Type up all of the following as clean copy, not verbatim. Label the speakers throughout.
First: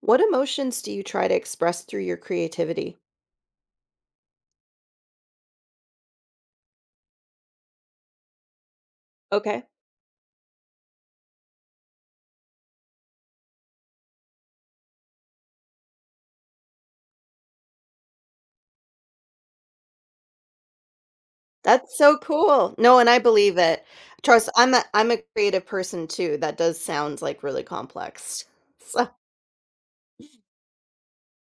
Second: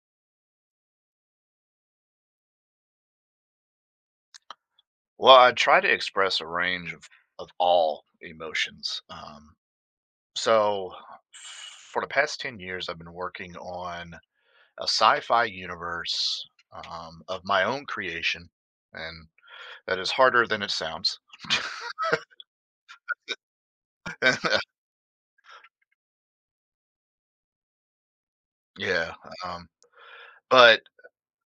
Speaker 1: What emotions do you try to express through your creativity?
Speaker 2: Well, I try to express a range of all emotions.
Speaker 1: Okay.
Speaker 2: So, for the past 10 years, I've been working on a sci fi universe of my own creation. And that is harder than it sounds.
Speaker 1: That's so cool. No, and I believe it. Trust, I'm a creative person too. That does sound like really complex. So,
Speaker 2: Yeah. Um, but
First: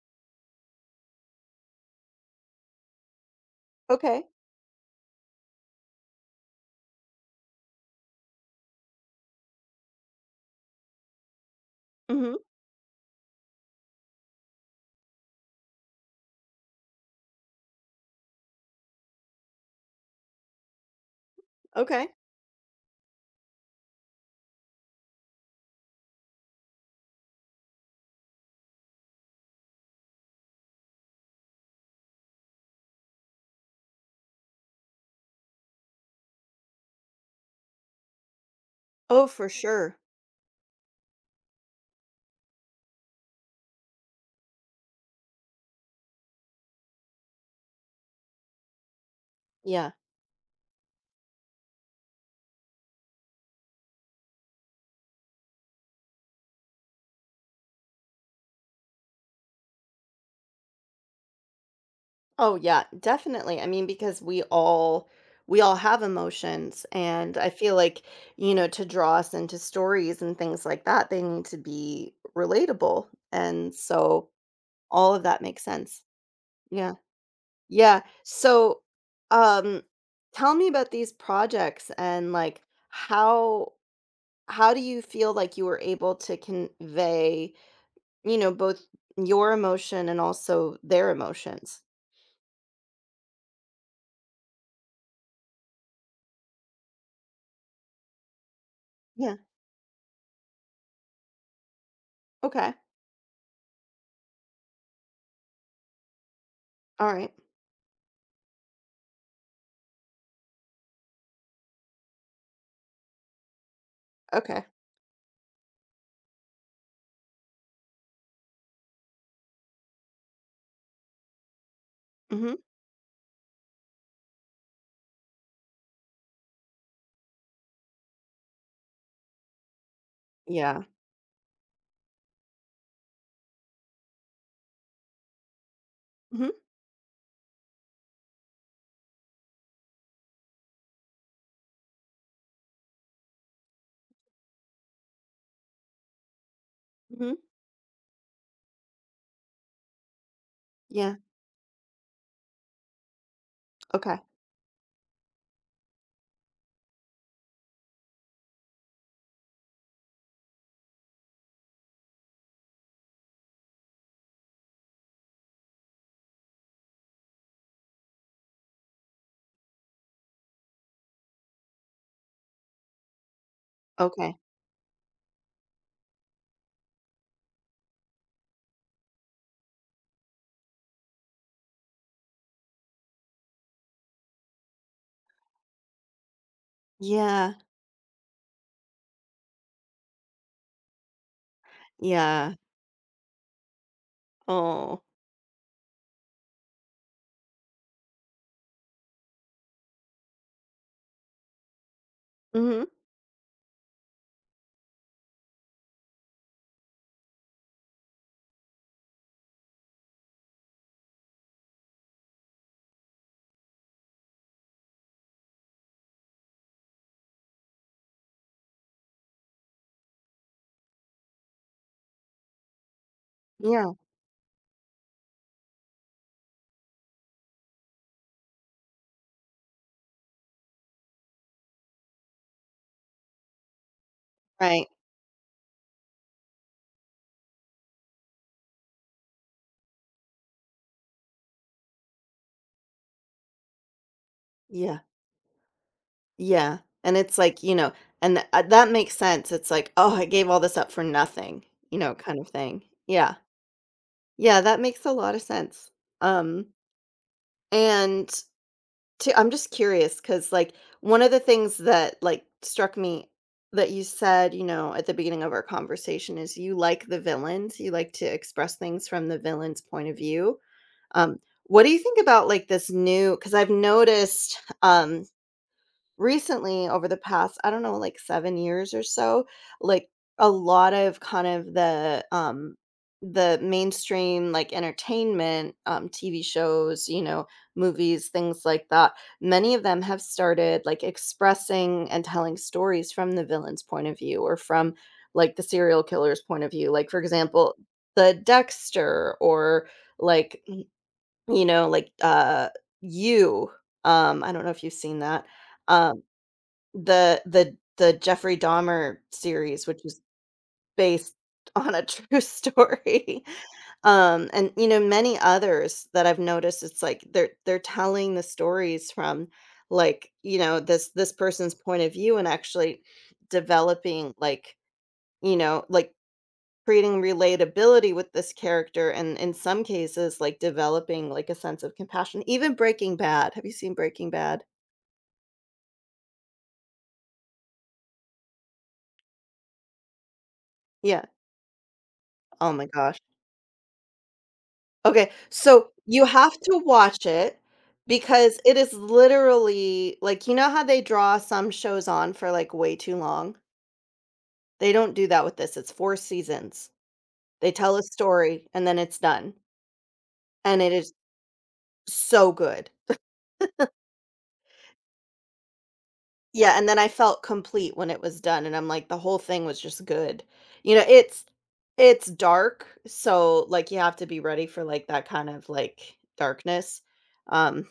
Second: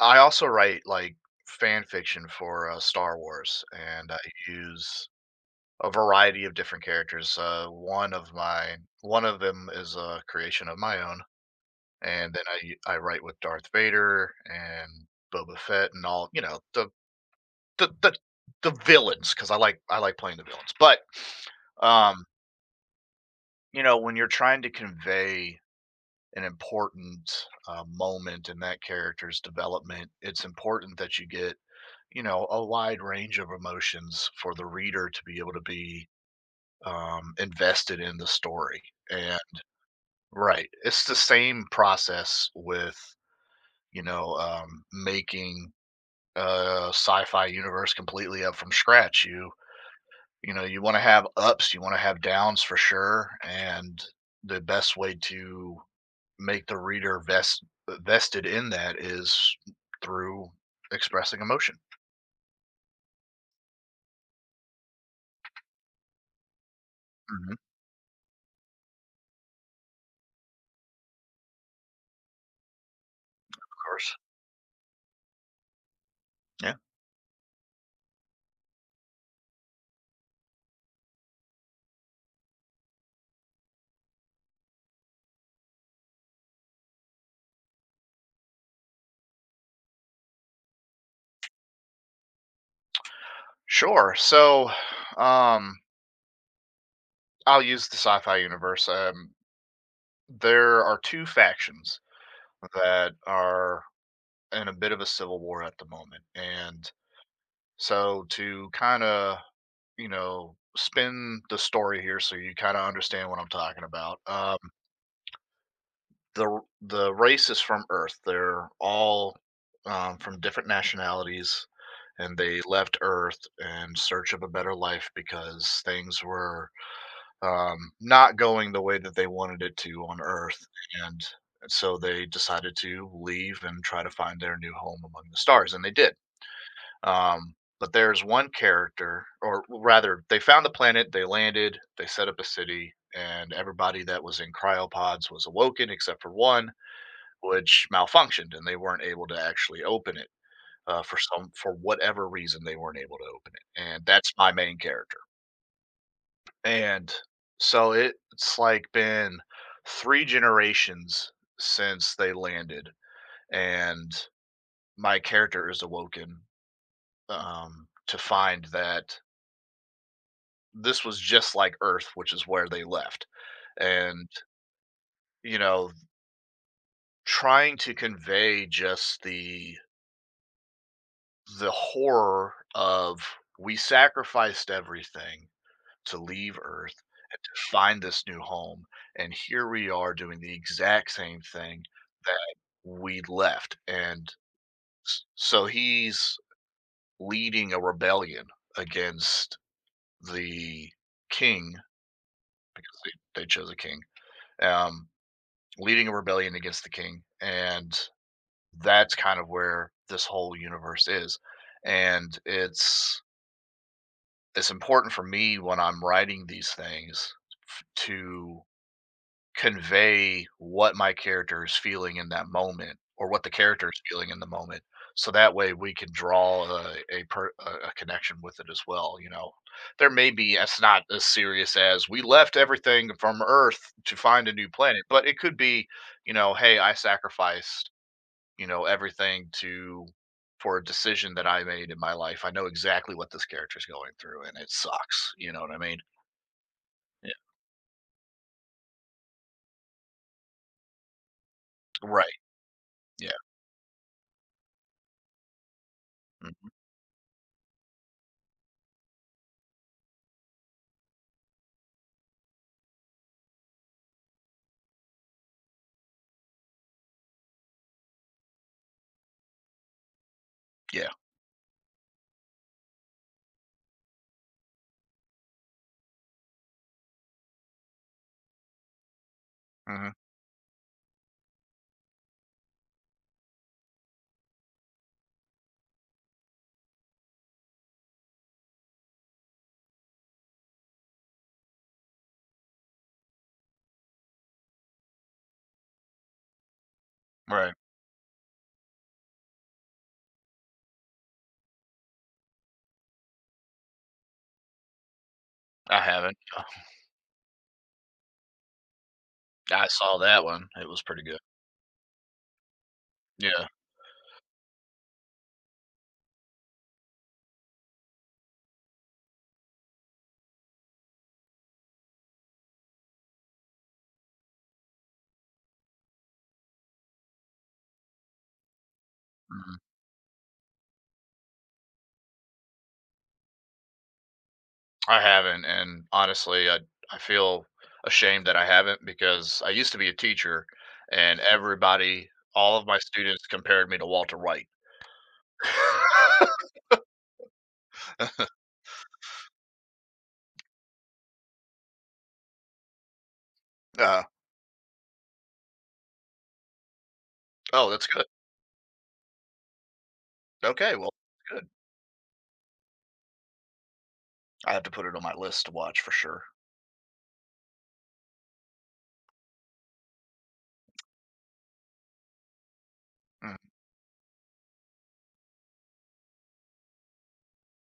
Speaker 2: I also write like fan fiction for Star Wars, and I
Speaker 1: okay.
Speaker 2: use a variety of different characters. One of them is a creation of my own, and
Speaker 1: Mhm.
Speaker 2: then I write with Darth Vader and Boba Fett and all the the, the villains because I like playing the villains. But
Speaker 1: Okay.
Speaker 2: um, when you're trying to convey an important moment in that character's development, it's important that you get a wide range of emotions for the reader to be able to be invested in the story,
Speaker 1: Oh,
Speaker 2: and
Speaker 1: for sure.
Speaker 2: right, it's the same process with making sci-fi universe completely up from scratch. You
Speaker 1: Yeah.
Speaker 2: you know you want to have ups, you want to have downs for sure, and the best way to make the reader vested in that is through expressing emotion.
Speaker 1: Oh, yeah, definitely. I mean, because we all have emotions and I
Speaker 2: Hmm. Of
Speaker 1: feel like, you know, to draw us into stories and things like that, they need to be relatable. And
Speaker 2: course,
Speaker 1: so all of that makes sense.
Speaker 2: yeah,
Speaker 1: Yeah. Yeah. So, um, tell me about these projects and like how how do you feel like you were able to convey, you know, both your emotion and also their emotions?
Speaker 2: sure. So, um, I'll use the sci-fi universe.
Speaker 1: Yeah.
Speaker 2: There are two factions
Speaker 1: Okay.
Speaker 2: that are in a bit of a civil war at the moment, and
Speaker 1: All right.
Speaker 2: so to kind of, spin the story here so you kind of understand what I'm talking about.
Speaker 1: Okay.
Speaker 2: The race is from Earth. They're all from different nationalities, and
Speaker 1: Mhm.
Speaker 2: they left Earth in search of a better life because things were not going the way that they wanted it to on Earth,
Speaker 1: Yeah.
Speaker 2: and so they decided to leave and try to find their new home among the stars, and they did.
Speaker 1: Mhm.
Speaker 2: But there's one character, or rather, they found the planet, they landed, they set up a city, and everybody that was in cryopods was awoken except for one,
Speaker 1: Mhm.
Speaker 2: which malfunctioned, and they weren't able to actually open it
Speaker 1: Yeah.
Speaker 2: for whatever reason they weren't able to open it, and
Speaker 1: Okay.
Speaker 2: that's my main character. And so it's like been three generations since they landed, and my character is awoken to find that this was just like Earth, which is where they left. And,
Speaker 1: Okay.
Speaker 2: you know, trying to convey just the horror of we sacrificed everything to leave Earth and
Speaker 1: Yeah.
Speaker 2: to find this new home. And here we are doing the exact same thing that
Speaker 1: Yeah.
Speaker 2: we left.
Speaker 1: Oh.
Speaker 2: So he's leading a rebellion against the king
Speaker 1: Mhm.
Speaker 2: because they chose a king. Um, Leading a rebellion against the king. And that's kind of where this whole universe is. And it's important for me when I'm writing these things to convey what my character is feeling in that moment or what the character
Speaker 1: Yeah.
Speaker 2: is feeling in the moment. So that way we can draw a, per, a connection with it as well. You know, there may be it's not as serious as we left everything from Earth to find a new
Speaker 1: Right.
Speaker 2: planet, but it could be, you know, hey, I sacrificed, you know, everything to for a decision that I made in my life. I know exactly what this character is going through, and it
Speaker 1: Yeah.
Speaker 2: sucks. You know what I mean?
Speaker 1: Yeah, and
Speaker 2: Yeah.
Speaker 1: it's like, you know, and that makes sense, it's like, "Oh, I gave all this up for nothing," you know,
Speaker 2: Right.
Speaker 1: kind of thing.
Speaker 2: Yeah.
Speaker 1: Yeah. Yeah, that makes a lot of sense.
Speaker 2: Hmm.
Speaker 1: Um, and to I'm just curious because, like, one of the things that, like, struck me that you said, you know, at the beginning of our conversation is you like the villains, you like to express things from the villain's point of view.
Speaker 2: Yeah.
Speaker 1: Um, what do you think about, like, this new? Because 'cause I've noticed, recently over the past I don't know like 7 years or so, like
Speaker 2: Hmm.
Speaker 1: a lot of kind of the mainstream like entertainment, tv shows, you know, movies, things like that, many of them have started like expressing and telling stories from the villain's point of view or from like the serial killer's point of view, like, for
Speaker 2: Right.
Speaker 1: example, the dexter or like, you know, like you I don't know if you've seen that.
Speaker 2: I
Speaker 1: um,
Speaker 2: haven't.
Speaker 1: the the the Jeffrey Dahmer series,
Speaker 2: I
Speaker 1: which
Speaker 2: saw
Speaker 1: is
Speaker 2: that one. It was pretty
Speaker 1: based
Speaker 2: good.
Speaker 1: on a true story.
Speaker 2: Yeah.
Speaker 1: And, you know, many others that I've noticed, it's like they're telling the stories from, like, you know, this person's point of view and actually developing, like, you know, like, creating relatability with this character and in
Speaker 2: Mhm.
Speaker 1: some cases, like, developing, like, a sense of compassion. Even Breaking Bad. Have you seen Breaking Bad?
Speaker 2: I haven't, and honestly, I feel ashamed that I haven't because I used to be a teacher,
Speaker 1: Yeah.
Speaker 2: and everybody
Speaker 1: Oh
Speaker 2: all of
Speaker 1: my
Speaker 2: my
Speaker 1: gosh.
Speaker 2: students compared me to Walter White.
Speaker 1: Okay, so you have to watch it because it is literally like you know how they draw some shows on for like way too long?
Speaker 2: Uh,
Speaker 1: They don't do that with this. It's 4 seasons. They
Speaker 2: oh,
Speaker 1: tell a
Speaker 2: that's good.
Speaker 1: story and then it's done, and it
Speaker 2: Okay, well,
Speaker 1: is
Speaker 2: good.
Speaker 1: so good.
Speaker 2: I have to put it on my list to watch for sure.
Speaker 1: Yeah, and then I felt complete when it was done, and I'm like, the whole thing was just good. You know, it's dark,
Speaker 2: Mm,
Speaker 1: so, like, you have to be ready for, like, that kind of, like, darkness. um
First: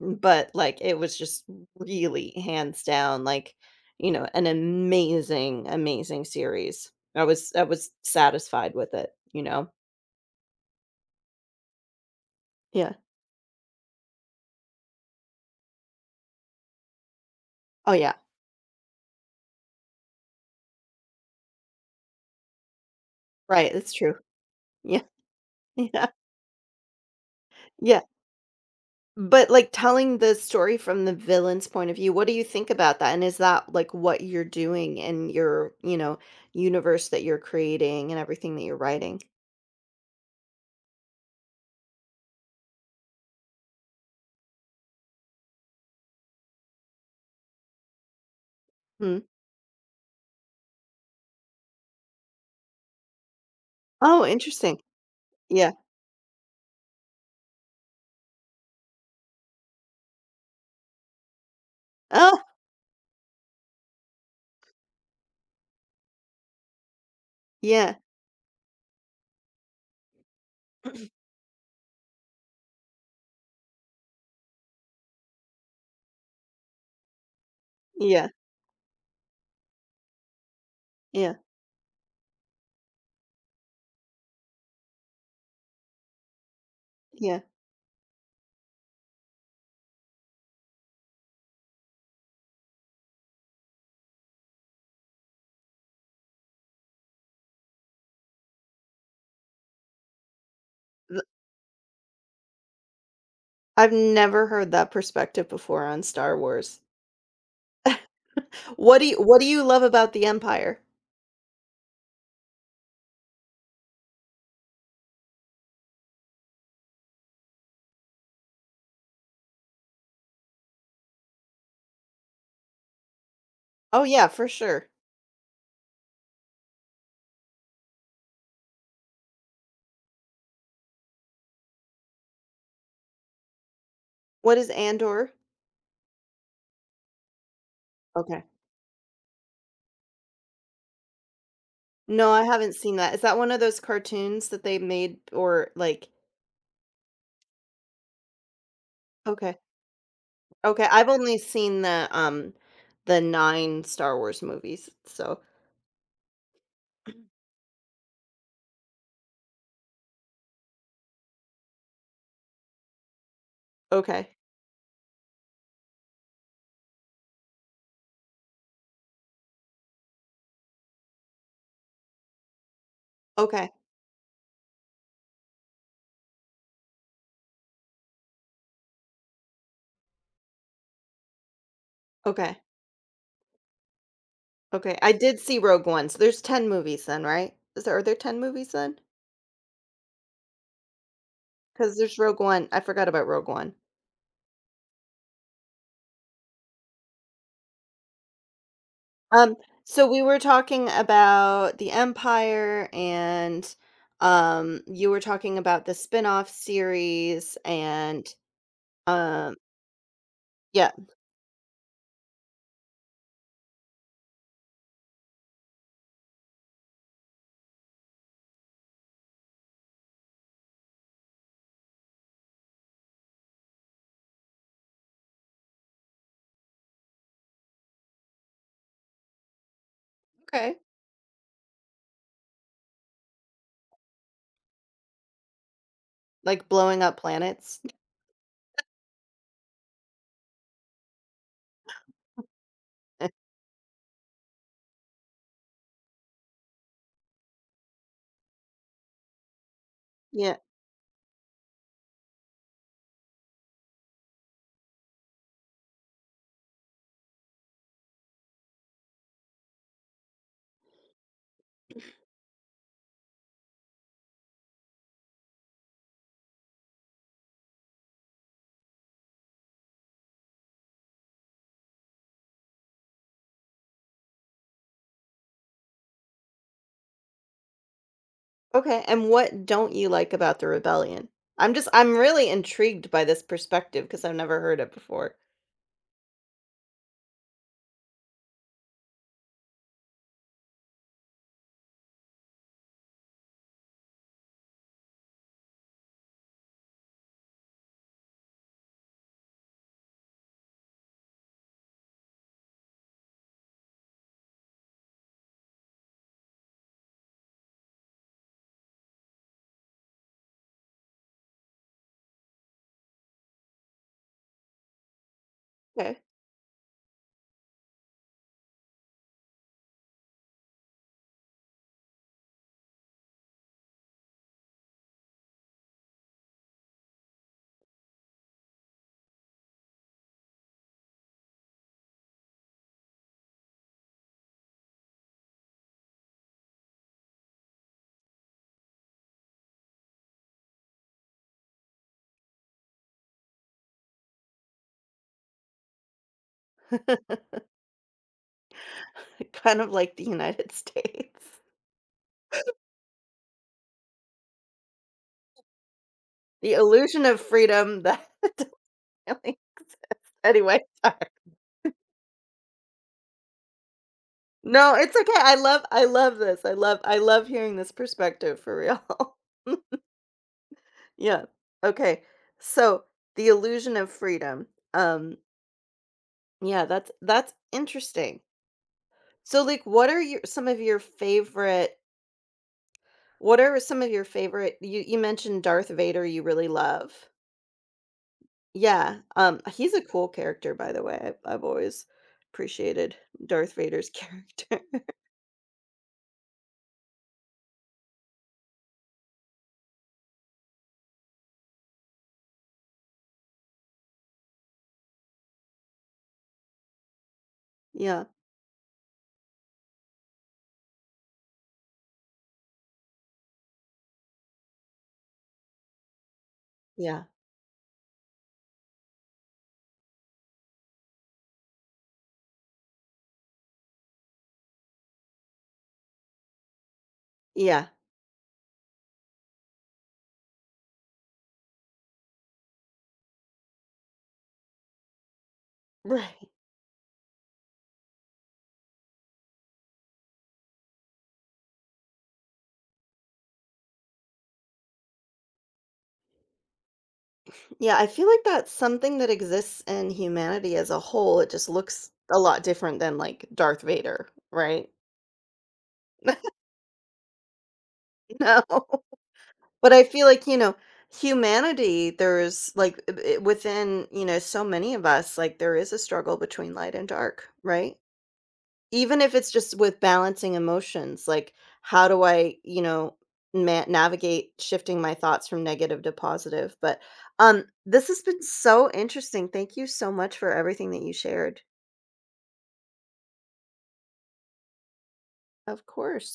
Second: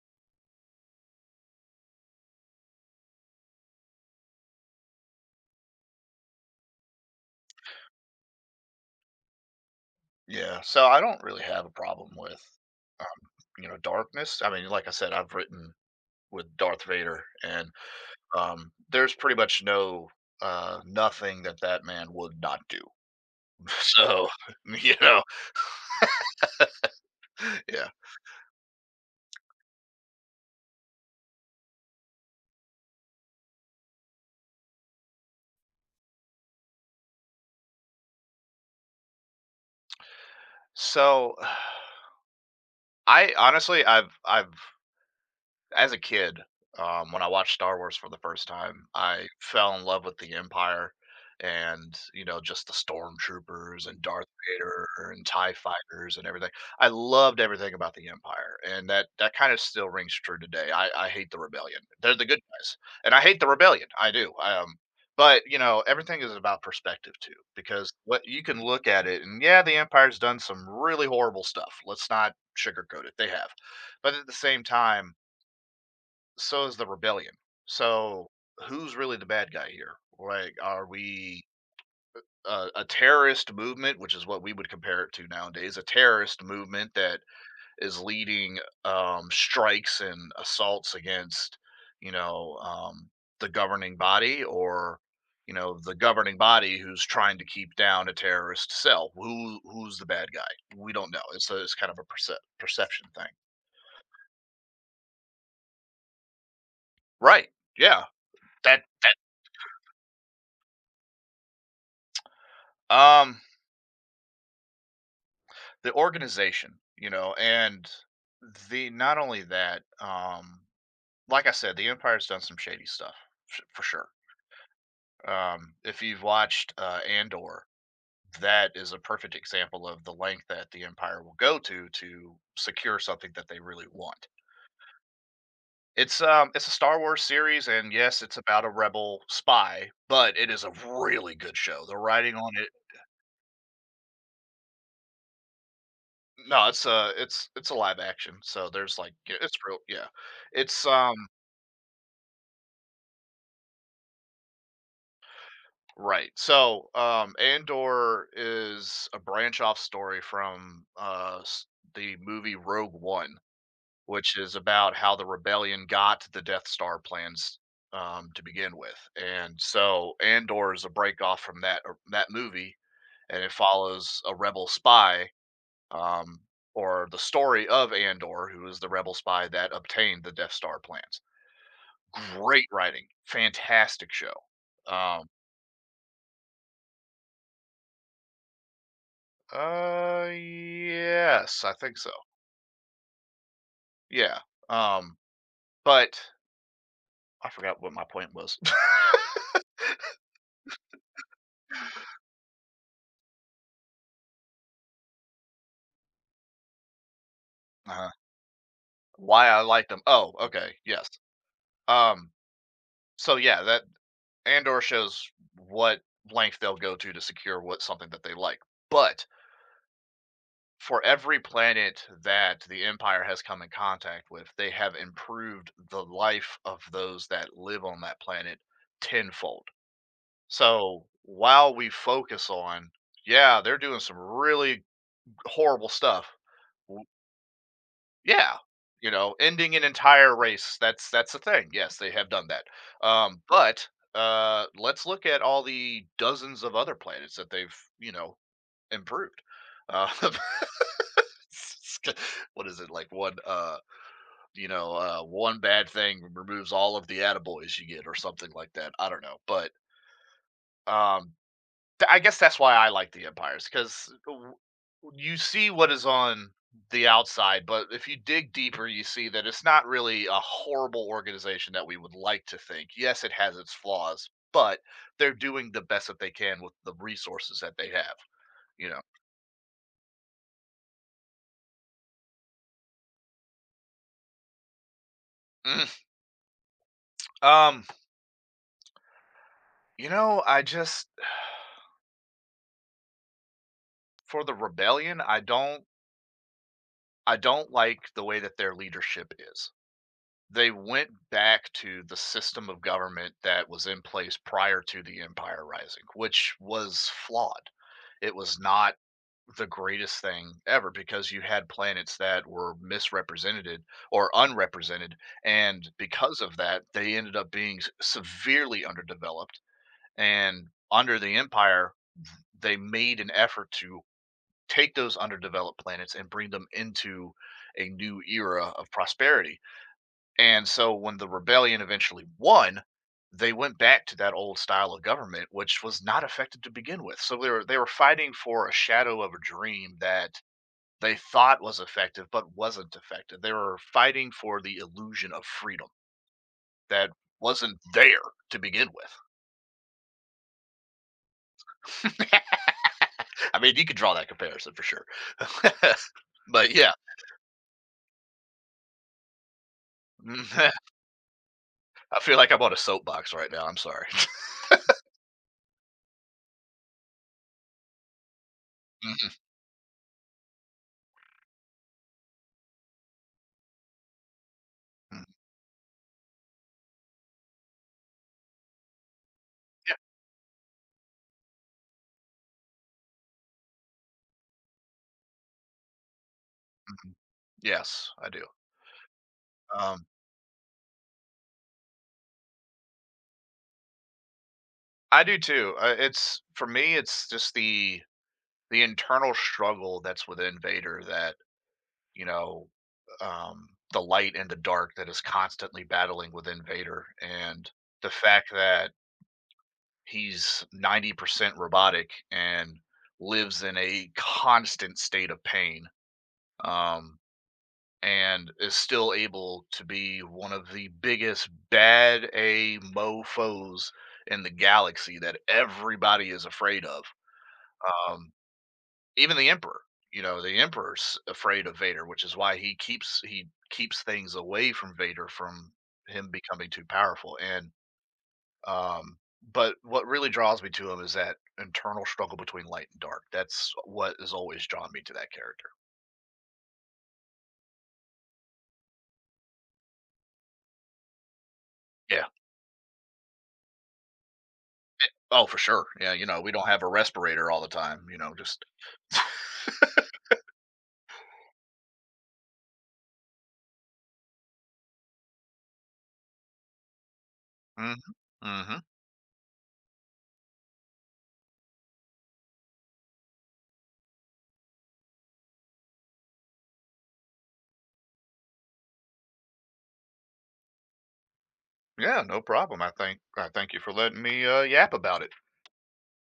Speaker 1: But, like, it was just really hands down, like, you know, an amazing, amazing series. I was satisfied with it, you know?
Speaker 2: yeah, so I don't really have a problem with,
Speaker 1: Yeah.
Speaker 2: um, you know, darkness. I mean, like I said, I've written with Darth Vader, and
Speaker 1: Oh, yeah.
Speaker 2: There's pretty much no nothing that that man would not do.
Speaker 1: Right, that's true.
Speaker 2: So, you
Speaker 1: Yeah,
Speaker 2: know,
Speaker 1: yeah,
Speaker 2: yeah.
Speaker 1: yeah. But, like, telling the story from the villain's point of view, what do you think about that? And is that, like, what you're doing in your, you know, universe that you're creating and everything that you're writing?
Speaker 2: So, I honestly, I've as a kid, when I watched Star Wars for the first time,
Speaker 1: Mm.
Speaker 2: I fell in love with the Empire and, you know, just the stormtroopers and
Speaker 1: Oh,
Speaker 2: Darth
Speaker 1: interesting.
Speaker 2: Vader and TIE
Speaker 1: Yeah.
Speaker 2: fighters and everything. I loved everything about the Empire. And that kind of still rings true today. I hate the rebellion. They're the good
Speaker 1: Oh,
Speaker 2: guys. And I hate the rebellion. I do. But you know, everything is about perspective too, because
Speaker 1: yeah,
Speaker 2: what you can look at it and yeah, the Empire's done some really horrible stuff. Let's not sugarcoat it. They have. But at the same time, so is the rebellion. So
Speaker 1: yeah,
Speaker 2: who's really the bad guy here? Like, are
Speaker 1: yeah,
Speaker 2: we a terrorist movement, which is what we would compare it to nowadays, a terrorist movement that
Speaker 1: yeah.
Speaker 2: is leading strikes and assaults against, you know, um, the governing body, or the governing body who's trying to keep down a terrorist cell? Who who's the bad guy? We don't know. It's it's kind of a perception thing,
Speaker 1: I've never heard that perspective before on Star Wars.
Speaker 2: right? Yeah. that,
Speaker 1: What do you love about the Empire?
Speaker 2: that The organization, you know, and the not only that, like I said, the Empire's done some shady stuff, for
Speaker 1: Oh,
Speaker 2: sure.
Speaker 1: yeah, for sure.
Speaker 2: If you've watched Andor, that is a perfect example of the length that the Empire will go to secure something that they really want.
Speaker 1: What is Andor?
Speaker 2: It's a Star Wars series, and yes, it's
Speaker 1: Okay.
Speaker 2: about a rebel spy, but it is a really good show. The
Speaker 1: No,
Speaker 2: writing
Speaker 1: I
Speaker 2: on it,
Speaker 1: haven't seen that. Is that one of those cartoons that they made or like?
Speaker 2: no, it's a it's a live action, so there's like it's
Speaker 1: Okay.
Speaker 2: real, yeah. It's
Speaker 1: Okay, I've
Speaker 2: um.
Speaker 1: only seen the 9 Star Wars movies, so
Speaker 2: Right. So, Andor is a branch off story from the movie Rogue One, which
Speaker 1: okay.
Speaker 2: is about how the rebellion got the Death Star plans to begin with. And so, Andor is a break off from that movie, and it
Speaker 1: Okay.
Speaker 2: follows a rebel spy, um, or the story of Andor, who is the rebel spy that obtained the Death Star plans.
Speaker 1: Okay.
Speaker 2: Great writing, fantastic show.
Speaker 1: Okay. I
Speaker 2: Um,
Speaker 1: did see Rogue One, so there's 10 movies then, right? Is there are there 10 movies then?
Speaker 2: Yes, I think
Speaker 1: Because
Speaker 2: so.
Speaker 1: there's Rogue One. I forgot about Rogue One.
Speaker 2: Yeah. Um, but I forgot what my point was.
Speaker 1: Um, so we were talking about the Empire and you were talking about the spin-off series,
Speaker 2: uh,
Speaker 1: and
Speaker 2: why
Speaker 1: um,
Speaker 2: I like them. Oh, okay.
Speaker 1: yeah,
Speaker 2: Yes. Um, so yeah, that Andor shows what length they'll go to secure what something that they like. But for every planet that the Empire has come in contact with, they have improved the life of those that live on that planet tenfold.
Speaker 1: okay.
Speaker 2: So while we focus on, yeah, they're doing some really horrible stuff.
Speaker 1: Like blowing
Speaker 2: w-
Speaker 1: up planets.
Speaker 2: Yeah, you know, ending an entire race. That's the thing. Yes, they have done that. Um, but uh, let's look at all the dozens of other planets that they've, you know, improved. Uh,
Speaker 1: Yeah.
Speaker 2: what is it, like, one you know, one bad thing removes all of the attaboys you get or something like that, I don't know, but um I guess that's why I like the empires, because you see what is on the outside, but if you dig deeper, you see that it's not really a horrible organization that we would like to think. Yes, it has its flaws, but they're doing the best that they can with the resources that they have. You know,
Speaker 1: Okay. And what don't you like about the rebellion? I'm really intrigued by this perspective because I've never heard it before.
Speaker 2: mm, um, you know, I just for the rebellion, I don't like the way that their leadership is. They went back to the system of government that was in place prior to the empire rising, which was flawed. It was not the greatest thing ever, because you had planets that were misrepresented or unrepresented, and
Speaker 1: Okay.
Speaker 2: because of that they ended up being severely underdeveloped, and under the empire they made an effort to take those underdeveloped planets and bring them into a new era of prosperity. And so when the rebellion eventually won, they went back to that old style of government, which was not effective to begin with. So they were fighting for a shadow of a dream that they thought was effective but wasn't effective. They were fighting for the illusion of freedom that wasn't there to begin with.
Speaker 1: Kind of like the United States.
Speaker 2: I mean, you could draw that comparison for sure. But
Speaker 1: The
Speaker 2: yeah,
Speaker 1: illusion of freedom that anyway. Sorry.
Speaker 2: I feel like I'm on a soapbox right now. I'm sorry.
Speaker 1: No, it's okay. I love this. I love hearing this perspective for
Speaker 2: Mhm,
Speaker 1: real. Yeah. Okay. So, the illusion of freedom.
Speaker 2: mhm,
Speaker 1: Um, yeah, that's interesting. So, like, what are your some of your favorite you mentioned Darth Vader you really love.
Speaker 2: mhm. Yes, I do.
Speaker 1: Yeah. He's a
Speaker 2: Um,
Speaker 1: cool character, by the way. I've always appreciated Darth Vader's character.
Speaker 2: I do too. It's For me, it's just the internal struggle that's within Vader that, you know, the light and the dark that is constantly battling within Vader, and the
Speaker 1: Yeah.
Speaker 2: fact that he's 90% robotic and lives in a constant state of pain, um,
Speaker 1: Yeah.
Speaker 2: and is still able to be one of the biggest bad a mofo's in the galaxy that everybody is afraid of.
Speaker 1: Yeah.
Speaker 2: Um, Even the Emperor, you know, the Emperor's afraid of Vader, which is why he keeps things away from Vader from him
Speaker 1: Right.
Speaker 2: becoming too powerful. And um, but what really draws me to him is that internal struggle between light and dark. That's what has always drawn me to that character.
Speaker 1: Yeah, I feel like that's something that exists in humanity as a whole. It just looks
Speaker 2: Yeah.
Speaker 1: a lot different than like Darth Vader, right?
Speaker 2: Oh, for sure. Yeah. You know, we don't have a respirator all the time. You know, just.
Speaker 1: No. But I feel like, you know, humanity, there's like within, you know, so many of us, like there is a struggle between light and dark,
Speaker 2: Hmm.
Speaker 1: right?
Speaker 2: Hmm.
Speaker 1: Even if it's just with balancing emotions, like how do I, you know, navigate shifting my thoughts from negative to positive? But this has been so interesting. Thank you so much for everything that you shared.
Speaker 2: Yeah. No problem. I thank you for letting me yap about it.
Speaker 1: Of course.